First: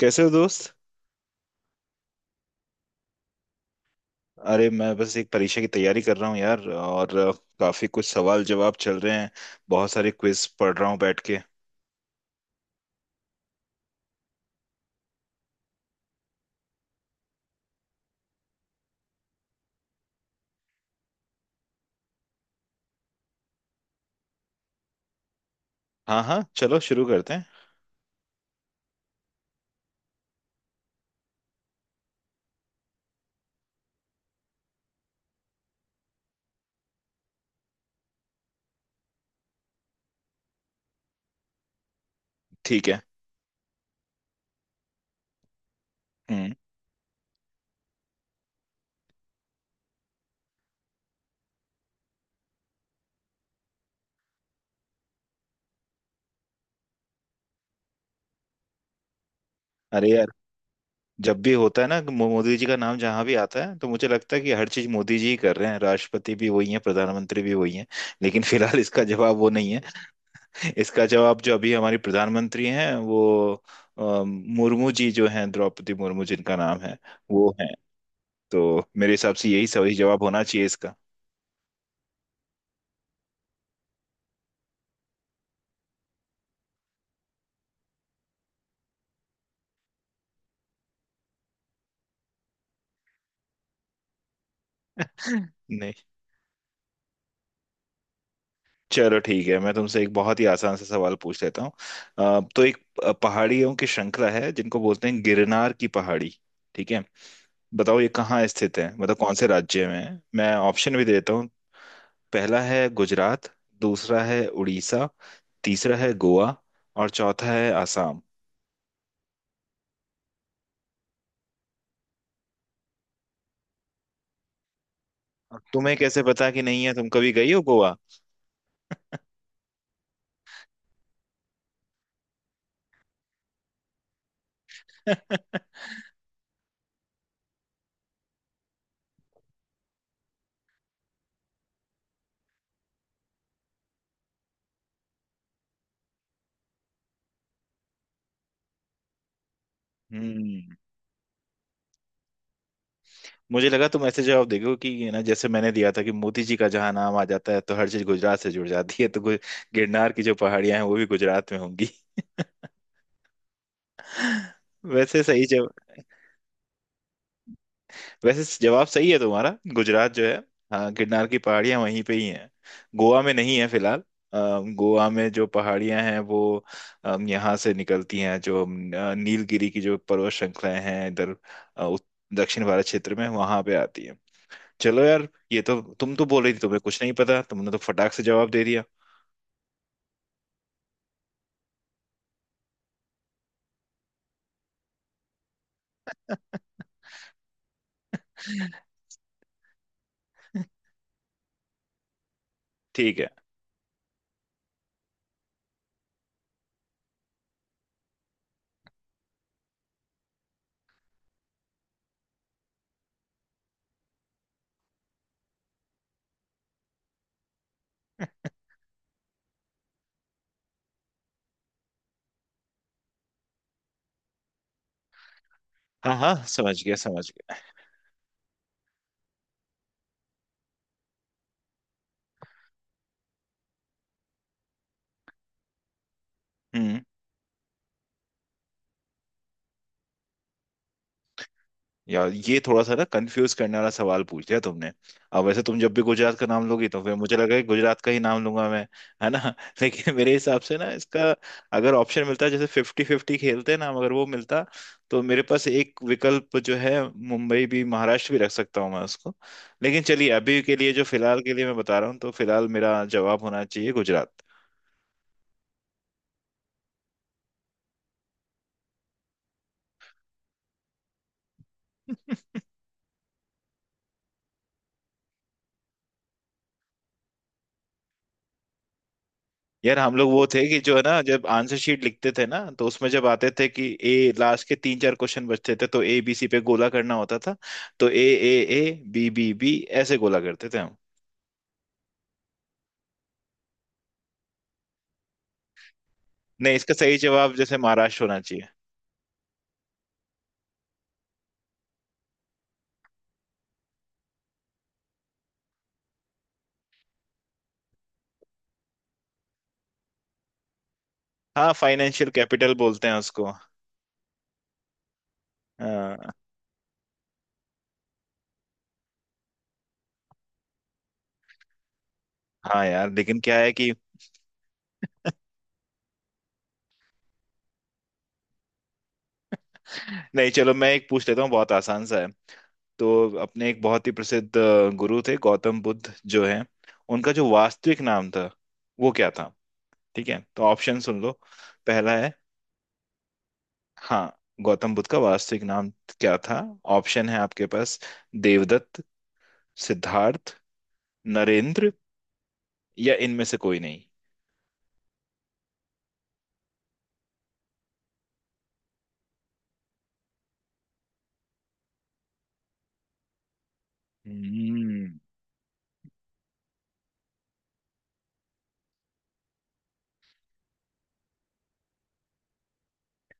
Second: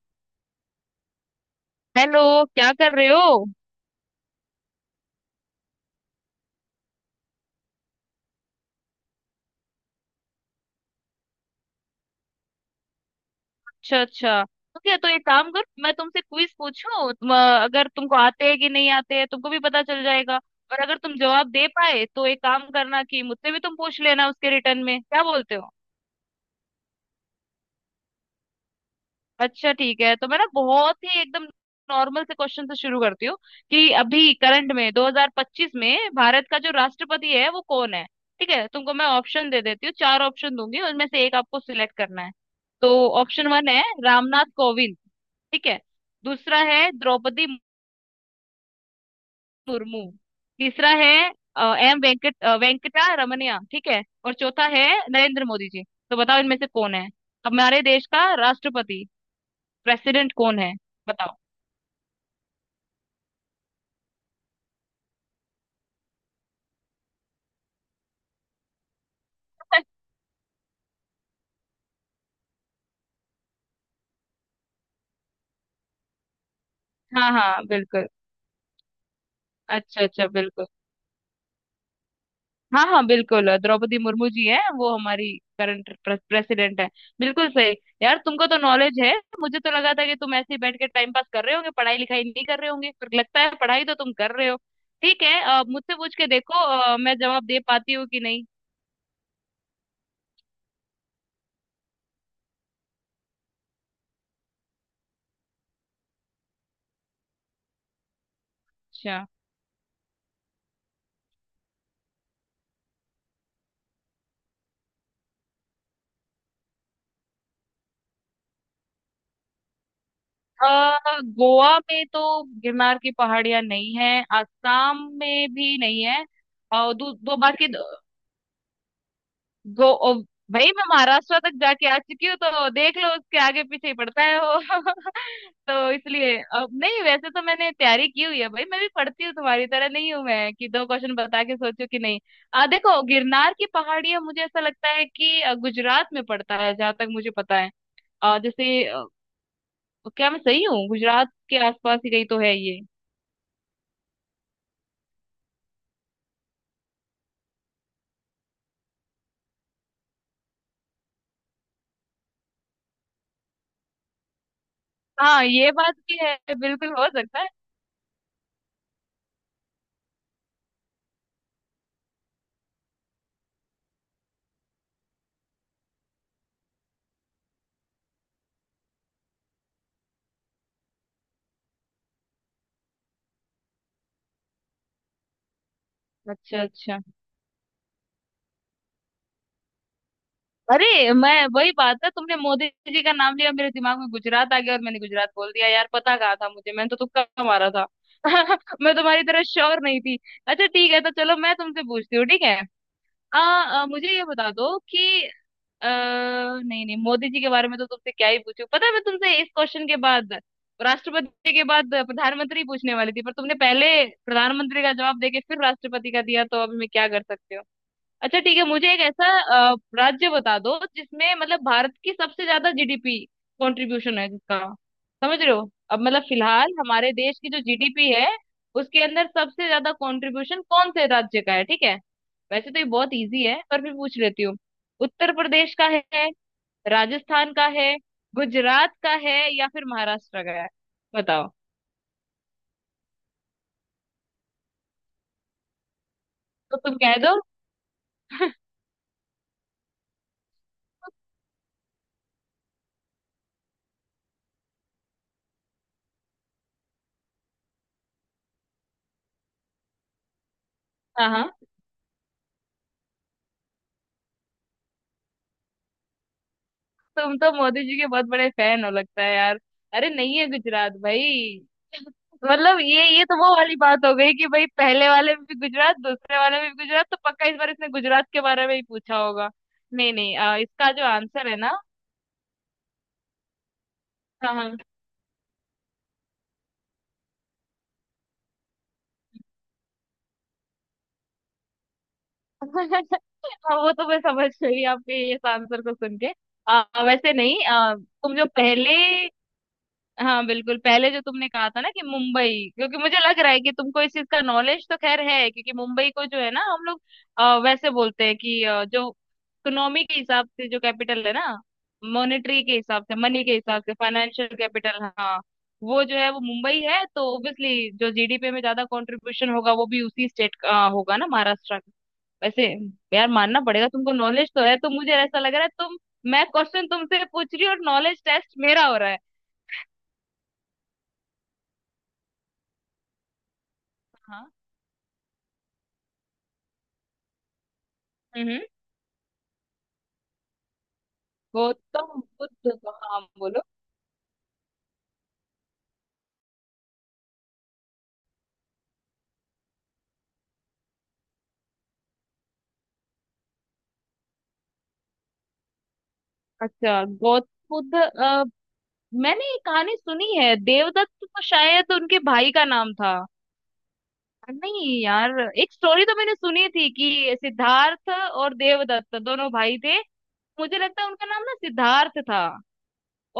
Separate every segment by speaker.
Speaker 1: कैसे हो दोस्त।
Speaker 2: हेलो। क्या कर रहे हो?
Speaker 1: अरे मैं बस एक परीक्षा की तैयारी कर रहा हूँ यार और काफी कुछ सवाल जवाब चल रहे हैं। बहुत सारे क्विज पढ़ रहा हूँ बैठ के।
Speaker 2: अच्छा अच्छा, ठीक है। तो एक काम कर, मैं तुमसे क्विज पूछूं। अगर तुमको आते हैं कि नहीं आते हैं तुमको भी पता चल जाएगा। और अगर तुम जवाब दे पाए तो एक काम करना कि मुझसे भी तुम पूछ लेना उसके रिटर्न में, क्या बोलते हो?
Speaker 1: हाँ हाँ, चलो शुरू करते हैं।
Speaker 2: अच्छा ठीक है। तो मैं ना बहुत ही एकदम नॉर्मल से क्वेश्चन से शुरू करती हूँ कि अभी करंट में 2025 में भारत का जो राष्ट्रपति है वो कौन है। ठीक है, तुमको मैं ऑप्शन दे देती हूँ। चार ऑप्शन दूंगी, उनमें से एक आपको सिलेक्ट करना है।
Speaker 1: ठीक है।
Speaker 2: तो ऑप्शन वन है रामनाथ कोविंद, ठीक है।
Speaker 1: हम्म।
Speaker 2: दूसरा है द्रौपदी मुर्मू। तीसरा है अ, एम वेंकट वेंकटा रमनिया, ठीक है। और चौथा है नरेंद्र मोदी जी। तो बताओ इनमें से कौन है हमारे देश का राष्ट्रपति,
Speaker 1: अरे यार,
Speaker 2: प्रेसिडेंट कौन है? बताओ।
Speaker 1: जब भी होता है ना मोदी जी का नाम जहाँ भी आता है तो मुझे लगता है कि हर चीज मोदी जी ही कर रहे हैं, राष्ट्रपति भी वही हैं, प्रधानमंत्री भी वही हैं। लेकिन फिलहाल इसका जवाब वो नहीं है। इसका जवाब जो अभी हमारी प्रधानमंत्री हैं वो मुर्मू जी जो हैं, द्रौपदी मुर्मू जिनका नाम है,
Speaker 2: हाँ
Speaker 1: वो
Speaker 2: हाँ
Speaker 1: हैं।
Speaker 2: बिल्कुल।
Speaker 1: तो मेरे हिसाब से यही सही
Speaker 2: अच्छा
Speaker 1: जवाब
Speaker 2: अच्छा,
Speaker 1: होना चाहिए
Speaker 2: बिल्कुल।
Speaker 1: इसका।
Speaker 2: हाँ हाँ बिल्कुल, द्रौपदी मुर्मू जी हैं वो हमारी करंट प्रेसिडेंट है। बिल्कुल सही। यार तुमको तो नॉलेज है। मुझे तो लगा था कि तुम ऐसे ही बैठ के टाइम पास कर रहे होंगे, पढ़ाई लिखाई नहीं कर रहे होंगे, पर लगता है पढ़ाई तो तुम कर रहे हो। ठीक है,
Speaker 1: नहीं।
Speaker 2: मुझसे पूछ के देखो मैं जवाब दे पाती हूँ कि नहीं।
Speaker 1: चलो ठीक है, मैं तुमसे एक बहुत ही आसान सा सवाल पूछ लेता हूँ। तो एक पहाड़ियों की श्रृंखला है जिनको बोलते हैं गिरनार की पहाड़ी। ठीक है, बताओ ये कहाँ स्थित है, मतलब
Speaker 2: अच्छा,
Speaker 1: कौन से राज्य में है। मैं ऑप्शन भी देता हूँ। पहला है गुजरात, दूसरा है उड़ीसा, तीसरा है गोवा, और चौथा है आसाम।
Speaker 2: गोवा में तो गिरनार की पहाड़ियां नहीं है, आसाम में भी
Speaker 1: तुम्हें
Speaker 2: नहीं
Speaker 1: कैसे
Speaker 2: है।
Speaker 1: पता कि नहीं
Speaker 2: और
Speaker 1: है? तुम
Speaker 2: दो,
Speaker 1: कभी
Speaker 2: दो
Speaker 1: गई हो
Speaker 2: बाकी।
Speaker 1: गोवा?
Speaker 2: गो ओ, भाई मैं महाराष्ट्र तक जाके आ चुकी हूँ तो देख लो उसके आगे पीछे ही पड़ता है वो। तो इसलिए अब नहीं, वैसे तो मैंने तैयारी की हुई है भाई, मैं भी पढ़ती हूँ, तुम्हारी तरह नहीं हूँ मैं कि दो क्वेश्चन बता के सोचो कि नहीं। आ देखो, गिरनार की पहाड़ियां मुझे ऐसा लगता है कि गुजरात में पड़ता है, जहां तक मुझे पता है। आ, जैसे अ, क्या मैं सही
Speaker 1: हम्म।
Speaker 2: हूँ? गुजरात के आसपास ही कहीं तो है ये।
Speaker 1: मुझे लगा तुम ऐसे जवाब देखो कि ये ना, जैसे मैंने दिया था कि मोती जी का जहाँ नाम आ जाता है तो हर चीज गुजरात से जुड़ जाती है, तो गिरनार की जो पहाड़ियां हैं वो भी गुजरात में होंगी। वैसे सही
Speaker 2: हाँ ये बात
Speaker 1: जवाब,
Speaker 2: भी है, बिल्कुल हो सकता है।
Speaker 1: वैसे जवाब सही है तुम्हारा, गुजरात जो है। हाँ, गिरनार की पहाड़ियां वहीं पे ही हैं। गोवा में नहीं है फिलहाल। अ, गोवा में जो पहाड़ियां हैं वो यहाँ से निकलती हैं, जो नीलगिरी की जो पर्वत श्रृंखलाएं हैं इधर, अ, उत- दक्षिण भारत क्षेत्र में वहां पे आती है। चलो यार, ये तो तुम तो बोल रही थी
Speaker 2: अच्छा
Speaker 1: तुम्हें
Speaker 2: अच्छा।
Speaker 1: कुछ नहीं पता, तुमने तो फटाक से जवाब दे दिया।
Speaker 2: अरे मैं, वही बात है, तुमने मोदी जी का नाम लिया मेरे दिमाग में गुजरात आ गया और मैंने गुजरात बोल दिया। यार पता कहा था मुझे, मैंने तो तुक्का मारा था। मैं तुम्हारी तरह श्योर नहीं थी। अच्छा ठीक है, तो चलो मैं तुमसे पूछती हूँ, ठीक है।
Speaker 1: ठीक है।
Speaker 2: आ, आ, मुझे ये बता दो कि नहीं नहीं, मोदी जी के बारे में तो तुमसे क्या ही पूछूं। पता है मैं तुमसे इस क्वेश्चन के बाद, राष्ट्रपति के बाद प्रधानमंत्री पूछने वाली थी, पर तुमने पहले प्रधानमंत्री का जवाब देके फिर राष्ट्रपति का दिया, तो अभी मैं क्या कर सकती हूँ। अच्छा ठीक है, मुझे एक ऐसा राज्य बता दो जिसमें मतलब भारत की सबसे ज्यादा जीडीपी कंट्रीब्यूशन है जिसका, समझ रहे हो? अब
Speaker 1: हाँ
Speaker 2: मतलब
Speaker 1: हाँ,
Speaker 2: फिलहाल
Speaker 1: समझ गया
Speaker 2: हमारे
Speaker 1: समझ
Speaker 2: देश की
Speaker 1: गया।
Speaker 2: जो जीडीपी है उसके अंदर सबसे ज्यादा कंट्रीब्यूशन कौन से राज्य का है, ठीक है। वैसे तो ये बहुत इजी है पर भी पूछ लेती हूँ। उत्तर प्रदेश का है,
Speaker 1: हम्म।
Speaker 2: राजस्थान का है, गुजरात का है, या फिर महाराष्ट्र का है? बताओ।
Speaker 1: यार, ये थोड़ा सा ना कंफ्यूज करने वाला सवाल पूछ दिया तुमने। अब वैसे तुम जब भी गुजरात का नाम
Speaker 2: तो
Speaker 1: लोगी
Speaker 2: तुम
Speaker 1: तो फिर
Speaker 2: कह दो।
Speaker 1: मुझे लगा कि गुजरात का ही नाम लूंगा मैं। है ना? लेकिन मेरे हिसाब से ना इसका, अगर ऑप्शन मिलता जैसे फिफ्टी फिफ्टी खेलते हैं ना हम, अगर वो मिलता तो मेरे पास एक विकल्प जो है, मुंबई भी महाराष्ट्र भी रख सकता हूँ मैं उसको। लेकिन चलिए अभी के लिए, जो
Speaker 2: हाँ
Speaker 1: फिलहाल
Speaker 2: हाँ,
Speaker 1: के लिए मैं बता रहा हूँ, तो फिलहाल मेरा जवाब होना चाहिए गुजरात।
Speaker 2: तुम तो मोदी जी के बहुत बड़े फैन हो लगता है यार। अरे नहीं है गुजरात भाई। मतलब ये तो वो वाली बात हो गई कि भाई पहले वाले में भी गुजरात, दूसरे वाले में भी गुजरात, तो पक्का इस बार इसने गुजरात के बारे में ही पूछा होगा।
Speaker 1: यार
Speaker 2: नहीं
Speaker 1: हम लोग
Speaker 2: नहीं,
Speaker 1: वो थे कि
Speaker 2: इसका
Speaker 1: जो है
Speaker 2: जो
Speaker 1: ना, जब
Speaker 2: आंसर है
Speaker 1: आंसर
Speaker 2: ना,
Speaker 1: शीट लिखते थे ना, तो उसमें जब आते थे कि ए
Speaker 2: हाँ
Speaker 1: लास्ट के
Speaker 2: हाँ।
Speaker 1: तीन चार क्वेश्चन बचते थे तो ए बी सी पे गोला करना होता था। तो A, A, A B B B ऐसे गोला करते थे हम।
Speaker 2: हाँ, वो तो मैं समझ गई आपके इस आंसर को सुन के।
Speaker 1: नहीं, इसका
Speaker 2: अ,
Speaker 1: सही
Speaker 2: वैसे
Speaker 1: जवाब
Speaker 2: नहीं
Speaker 1: जैसे
Speaker 2: अ,
Speaker 1: महाराष्ट्र
Speaker 2: तुम
Speaker 1: होना
Speaker 2: जो
Speaker 1: चाहिए।
Speaker 2: पहले, हाँ बिल्कुल, पहले जो तुमने कहा था ना कि मुंबई, क्योंकि मुझे लग रहा है कि तुमको इस चीज का नॉलेज तो खैर है, क्योंकि मुंबई को जो है ना हम लोग वैसे बोलते हैं कि जो इकोनॉमी के हिसाब से जो कैपिटल है ना,
Speaker 1: हाँ, फाइनेंशियल
Speaker 2: मॉनेटरी के
Speaker 1: कैपिटल
Speaker 2: हिसाब
Speaker 1: बोलते हैं
Speaker 2: से, मनी
Speaker 1: उसको।
Speaker 2: के हिसाब से फाइनेंशियल कैपिटल, हाँ। वो जो है
Speaker 1: हाँ
Speaker 2: वो मुंबई है, तो ऑब्वियसली जो जीडीपी में ज्यादा कंट्रीब्यूशन होगा वो भी उसी स्टेट का होगा ना, महाराष्ट्र का। वैसे,
Speaker 1: हाँ यार,
Speaker 2: यार
Speaker 1: लेकिन क्या
Speaker 2: मानना
Speaker 1: है
Speaker 2: पड़ेगा,
Speaker 1: कि
Speaker 2: तुमको नॉलेज तो है। तो मुझे ऐसा लग रहा है तुम, मैं क्वेश्चन तुमसे पूछ रही हूँ और नॉलेज टेस्ट मेरा हो रहा
Speaker 1: नहीं, चलो मैं एक पूछ लेता हूँ, बहुत आसान सा है। तो अपने एक बहुत ही
Speaker 2: है।
Speaker 1: प्रसिद्ध गुरु थे गौतम बुद्ध जो है, उनका जो वास्तविक नाम था
Speaker 2: हम्म।
Speaker 1: वो क्या था? ठीक है, तो ऑप्शन सुन लो। पहला
Speaker 2: गौतम
Speaker 1: है,
Speaker 2: बुद्ध का, हाँ बोलो।
Speaker 1: हाँ, गौतम बुद्ध का वास्तविक नाम क्या था? ऑप्शन है आपके पास, देवदत्त, सिद्धार्थ, नरेंद्र, या इनमें से कोई नहीं।
Speaker 2: अच्छा, गौतम बुद्ध, मैंने ये कहानी सुनी है, देवदत्त तो शायद उनके भाई का नाम था। नहीं
Speaker 1: हम्म।
Speaker 2: यार, एक स्टोरी तो मैंने सुनी थी कि सिद्धार्थ और देवदत्त दोनों भाई थे। मुझे लगता है उनका नाम ना सिद्धार्थ था,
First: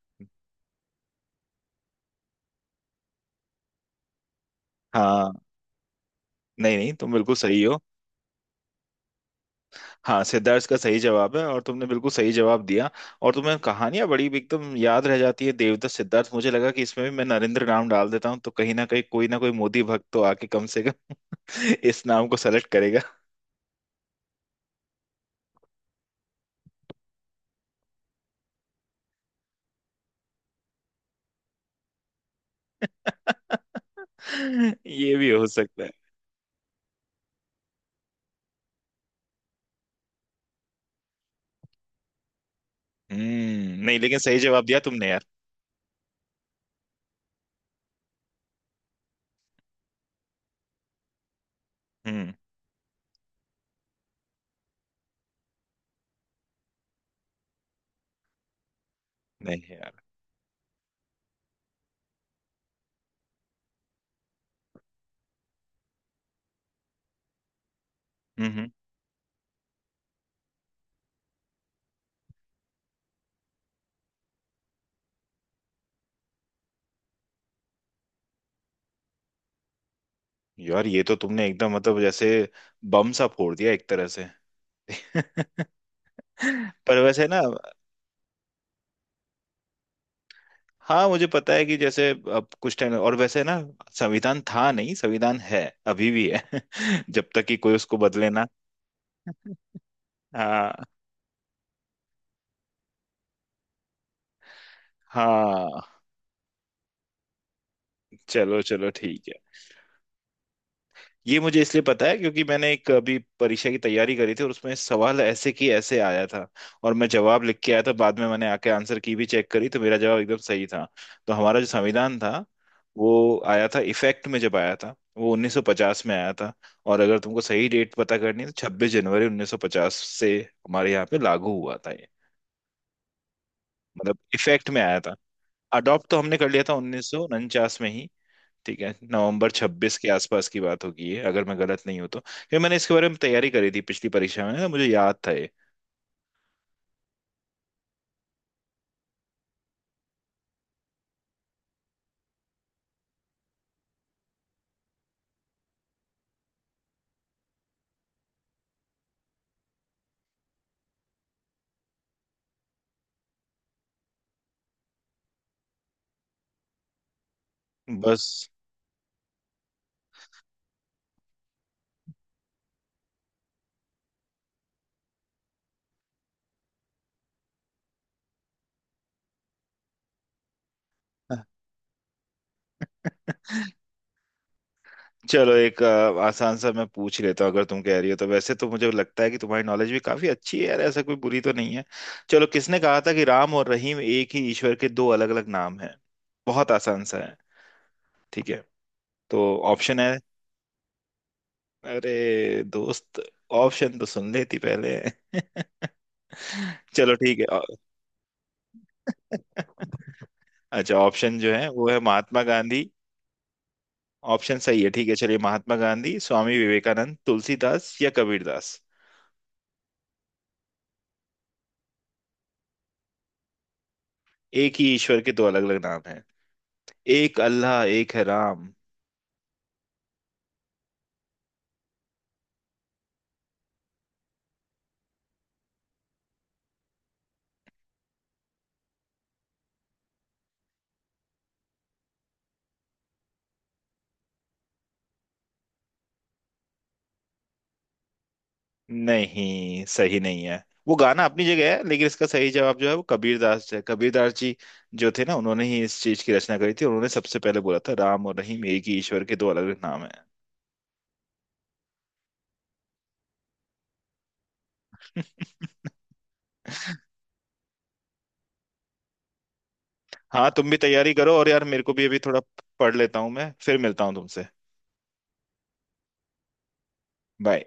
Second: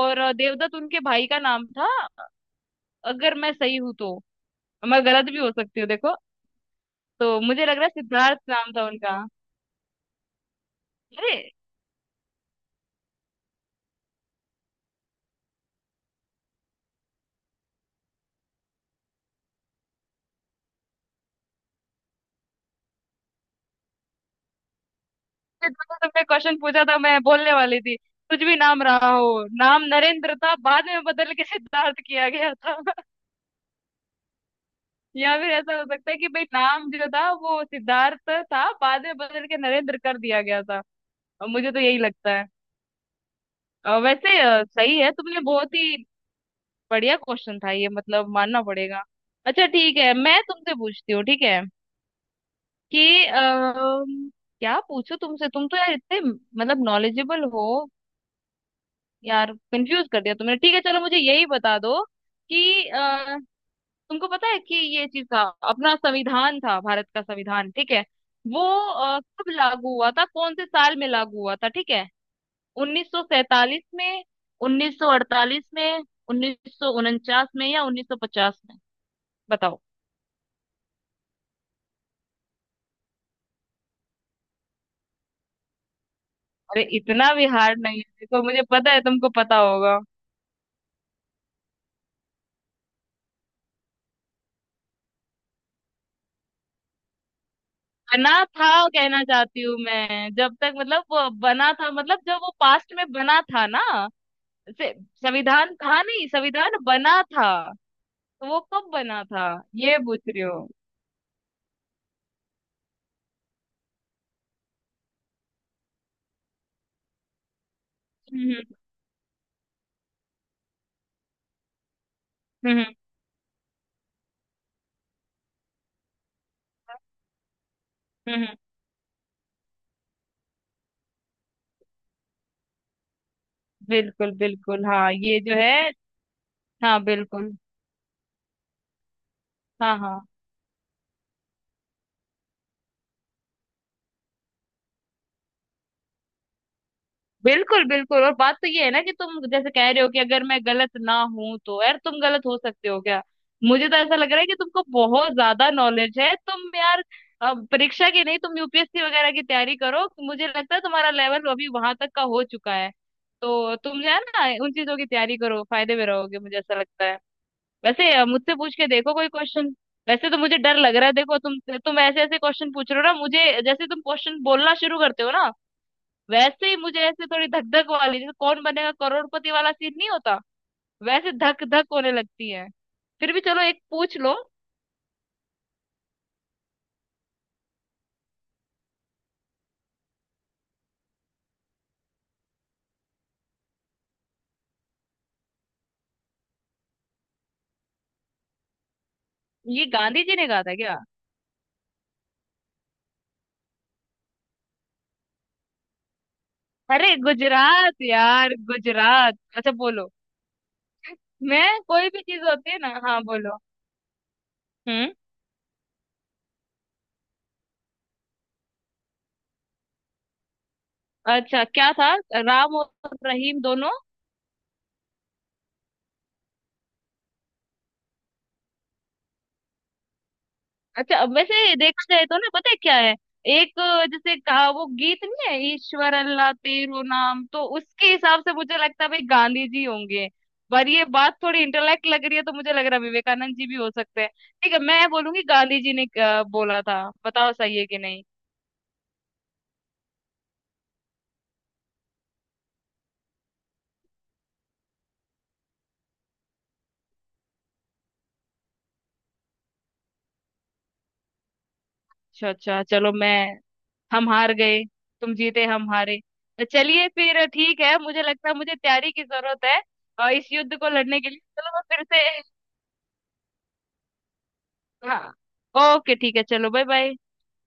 Speaker 2: और देवदत्त उनके भाई का नाम था। अगर मैं सही हूं तो, मैं गलत
Speaker 1: हाँ।
Speaker 2: भी हो सकती हूँ, देखो।
Speaker 1: नहीं नहीं, तुम बिल्कुल
Speaker 2: तो
Speaker 1: सही
Speaker 2: मुझे लग
Speaker 1: हो।
Speaker 2: रहा है सिद्धार्थ नाम था उनका।
Speaker 1: हाँ, सिद्धार्थ का सही
Speaker 2: अरे,
Speaker 1: जवाब है और तुमने बिल्कुल सही जवाब दिया। और तुम्हें कहानियां बड़ी भी एकदम याद रह जाती है। देवदत्त, सिद्धार्थ, मुझे लगा कि इसमें भी मैं नरेंद्र नाम डाल देता हूँ तो कहीं ना कहीं कोई ना कोई मोदी भक्त तो आके कम से कम इस नाम को सेलेक्ट करेगा।
Speaker 2: जो तुमने क्वेश्चन पूछा था मैं बोलने वाली थी, कुछ भी नाम रहा हो, नाम नरेंद्र था बाद में बदल के सिद्धार्थ किया गया था।
Speaker 1: ये भी
Speaker 2: या
Speaker 1: हो
Speaker 2: फिर ऐसा
Speaker 1: सकता
Speaker 2: हो
Speaker 1: है।
Speaker 2: सकता है कि भाई नाम जो था वो सिद्धार्थ था, बाद में बदल के नरेंद्र कर दिया गया था। और मुझे तो यही लगता है।
Speaker 1: हम्म। नहीं, लेकिन सही जवाब दिया
Speaker 2: सही
Speaker 1: तुमने
Speaker 2: है
Speaker 1: यार।
Speaker 2: तुमने, बहुत ही बढ़िया क्वेश्चन था ये, मतलब मानना पड़ेगा। अच्छा ठीक है, मैं तुमसे पूछती हूँ, ठीक है।
Speaker 1: हम्म।
Speaker 2: कि क्या पूछो तुमसे, तुम तो यार इतने मतलब नॉलेजेबल हो। यार
Speaker 1: नहीं यार।
Speaker 2: कंफ्यूज कर दिया तुमने। ठीक है चलो, मुझे यही बता दो कि तुमको पता है कि ये चीज था, अपना संविधान था, भारत का संविधान, ठीक है।
Speaker 1: हम्म
Speaker 2: वो
Speaker 1: हम्म।
Speaker 2: कब लागू हुआ था, कौन से साल में लागू हुआ था, ठीक है। 1947 में, 1948 में, 1949 में, या 1950 में? बताओ।
Speaker 1: यार ये तो तुमने एकदम मतलब जैसे बम सा फोड़ दिया एक तरह से।
Speaker 2: अरे
Speaker 1: पर वैसे
Speaker 2: इतना
Speaker 1: ना,
Speaker 2: भी हार्ड नहीं है, देखो मुझे पता है तुमको पता होगा।
Speaker 1: हाँ मुझे पता है कि जैसे, अब कुछ टाइम और वैसे ना, संविधान था नहीं, संविधान है अभी भी है। जब तक कि कोई उसको बदले
Speaker 2: बना
Speaker 1: ना।
Speaker 2: था, कहना चाहती हूँ मैं, जब तक
Speaker 1: हाँ
Speaker 2: मतलब वो बना था मतलब जब वो पास्ट में बना था ना, से- संविधान था
Speaker 1: हाँ।
Speaker 2: नहीं संविधान बना था, तो वो
Speaker 1: चलो
Speaker 2: कब
Speaker 1: चलो
Speaker 2: बना
Speaker 1: ठीक है।
Speaker 2: था, ये पूछ रही हो।
Speaker 1: ये मुझे इसलिए पता है क्योंकि मैंने एक अभी परीक्षा की तैयारी करी थी और उसमें सवाल ऐसे की ऐसे आया था और मैं जवाब लिख के आया था। बाद में मैंने
Speaker 2: हम्म
Speaker 1: आके आंसर की भी चेक करी तो मेरा जवाब एकदम सही था। तो हमारा जो संविधान था
Speaker 2: हम्म। हम्म,
Speaker 1: वो आया था इफेक्ट में, जब आया था वो 1950 में आया था। और अगर तुमको सही डेट पता
Speaker 2: हम्म।
Speaker 1: करनी है तो
Speaker 2: हम्म।
Speaker 1: 26 जनवरी 1950 से हमारे यहाँ पे लागू हुआ था ये, मतलब
Speaker 2: बिल्कुल
Speaker 1: इफेक्ट में
Speaker 2: बिल्कुल।
Speaker 1: आया
Speaker 2: हाँ
Speaker 1: था।
Speaker 2: ये जो है,
Speaker 1: अडॉप्ट तो हमने कर लिया था
Speaker 2: हाँ बिल्कुल।
Speaker 1: 1949 में ही। ठीक है, नवंबर
Speaker 2: हाँ
Speaker 1: छब्बीस के
Speaker 2: हाँ
Speaker 1: आसपास की बात होगी ये, अगर मैं गलत नहीं हूं तो, क्योंकि मैंने इसके बारे में तैयारी करी थी पिछली परीक्षा में ना, मुझे याद था ये।
Speaker 2: बिल्कुल बिल्कुल। और बात तो ये है ना कि तुम जैसे कह रहे हो कि अगर मैं गलत ना हूं तो, यार तुम गलत हो सकते हो क्या? मुझे तो ऐसा लग रहा है कि तुमको बहुत ज्यादा नॉलेज है तुम यार। परीक्षा की नहीं, तुम यूपीएससी वगैरह की तैयारी करो, मुझे लगता है तुम्हारा लेवल अभी वहां तक का हो चुका है। तो तुम जो है ना उन चीजों की तैयारी करो फायदे में रहोगे, मुझे ऐसा लगता है। वैसे
Speaker 1: बस।
Speaker 2: मुझसे पूछ के देखो कोई क्वेश्चन। वैसे तो मुझे डर लग रहा है, देखो तुम ऐसे ऐसे क्वेश्चन पूछ रहे हो ना, मुझे जैसे तुम क्वेश्चन बोलना शुरू करते हो ना वैसे ही मुझे ऐसे, थोड़ी धक धक वाली जैसे कौन बनेगा करोड़पति वाला सीन नहीं होता, वैसे धक धक होने लगती है। फिर भी चलो एक पूछ लो।
Speaker 1: चलो एक आसान सा मैं पूछ लेता हूँ, अगर तुम कह रही हो तो। वैसे तो मुझे लगता है कि तुम्हारी नॉलेज भी काफी अच्छी है यार, ऐसा कोई बुरी तो नहीं है। चलो, किसने कहा था कि राम और रहीम एक ही ईश्वर के दो अलग अलग नाम हैं? बहुत आसान सा है। ठीक है, तो
Speaker 2: ये
Speaker 1: ऑप्शन है,
Speaker 2: गांधी जी ने कहा था क्या?
Speaker 1: अरे दोस्त, ऑप्शन तो सुन लेती पहले।
Speaker 2: अरे
Speaker 1: चलो ठीक है।
Speaker 2: गुजरात यार, गुजरात। अच्छा बोलो।
Speaker 1: अच्छा, ऑप्शन जो है
Speaker 2: मैं,
Speaker 1: वो है
Speaker 2: कोई भी चीज
Speaker 1: महात्मा
Speaker 2: होती है
Speaker 1: गांधी।
Speaker 2: ना, हाँ बोलो।
Speaker 1: ऑप्शन सही है ठीक
Speaker 2: हम्म।
Speaker 1: है, चलिए, महात्मा गांधी, स्वामी विवेकानंद, तुलसीदास, या कबीरदास।
Speaker 2: अच्छा क्या था, राम और रहीम दोनों।
Speaker 1: एक ही ईश्वर के दो अलग अलग नाम हैं, एक अल्लाह एक है राम।
Speaker 2: अच्छा अब वैसे देखा जाए तो ना, पता है क्या है, एक जैसे का वो गीत नहीं है ईश्वर अल्लाह तेरो नाम, तो उसके हिसाब से मुझे लगता है भाई गांधी जी होंगे। पर ये बात थोड़ी इंटेलेक्ट लग रही है तो मुझे लग रहा है विवेकानंद जी भी हो सकते हैं। ठीक है मैं बोलूंगी गांधी जी ने बोला था, बताओ सही है कि नहीं।
Speaker 1: नहीं, सही नहीं है, वो गाना अपनी जगह है, लेकिन इसका सही जवाब जो है वो कबीरदास है। कबीरदास जी जो थे ना, उन्होंने ही इस चीज की रचना करी थी, उन्होंने सबसे पहले बोला था राम और रहीम एक ही ईश्वर के दो अलग अलग नाम हैं।
Speaker 2: अच्छा अच्छा, चलो मैं, हम हार गए। तुम जीते, हम हारे। तो चलिए फिर ठीक है, मुझे लगता है मुझे तैयारी की जरूरत है इस
Speaker 1: हाँ, तुम भी
Speaker 2: युद्ध को
Speaker 1: तैयारी
Speaker 2: लड़ने के
Speaker 1: करो
Speaker 2: लिए।
Speaker 1: और यार
Speaker 2: चलो
Speaker 1: मेरे
Speaker 2: मैं
Speaker 1: को
Speaker 2: फिर
Speaker 1: भी अभी
Speaker 2: से,
Speaker 1: थोड़ा पढ़ लेता हूँ मैं, फिर मिलता हूँ तुमसे।
Speaker 2: हाँ ओके ठीक है, चलो बाय बाय।
Speaker 1: बाय।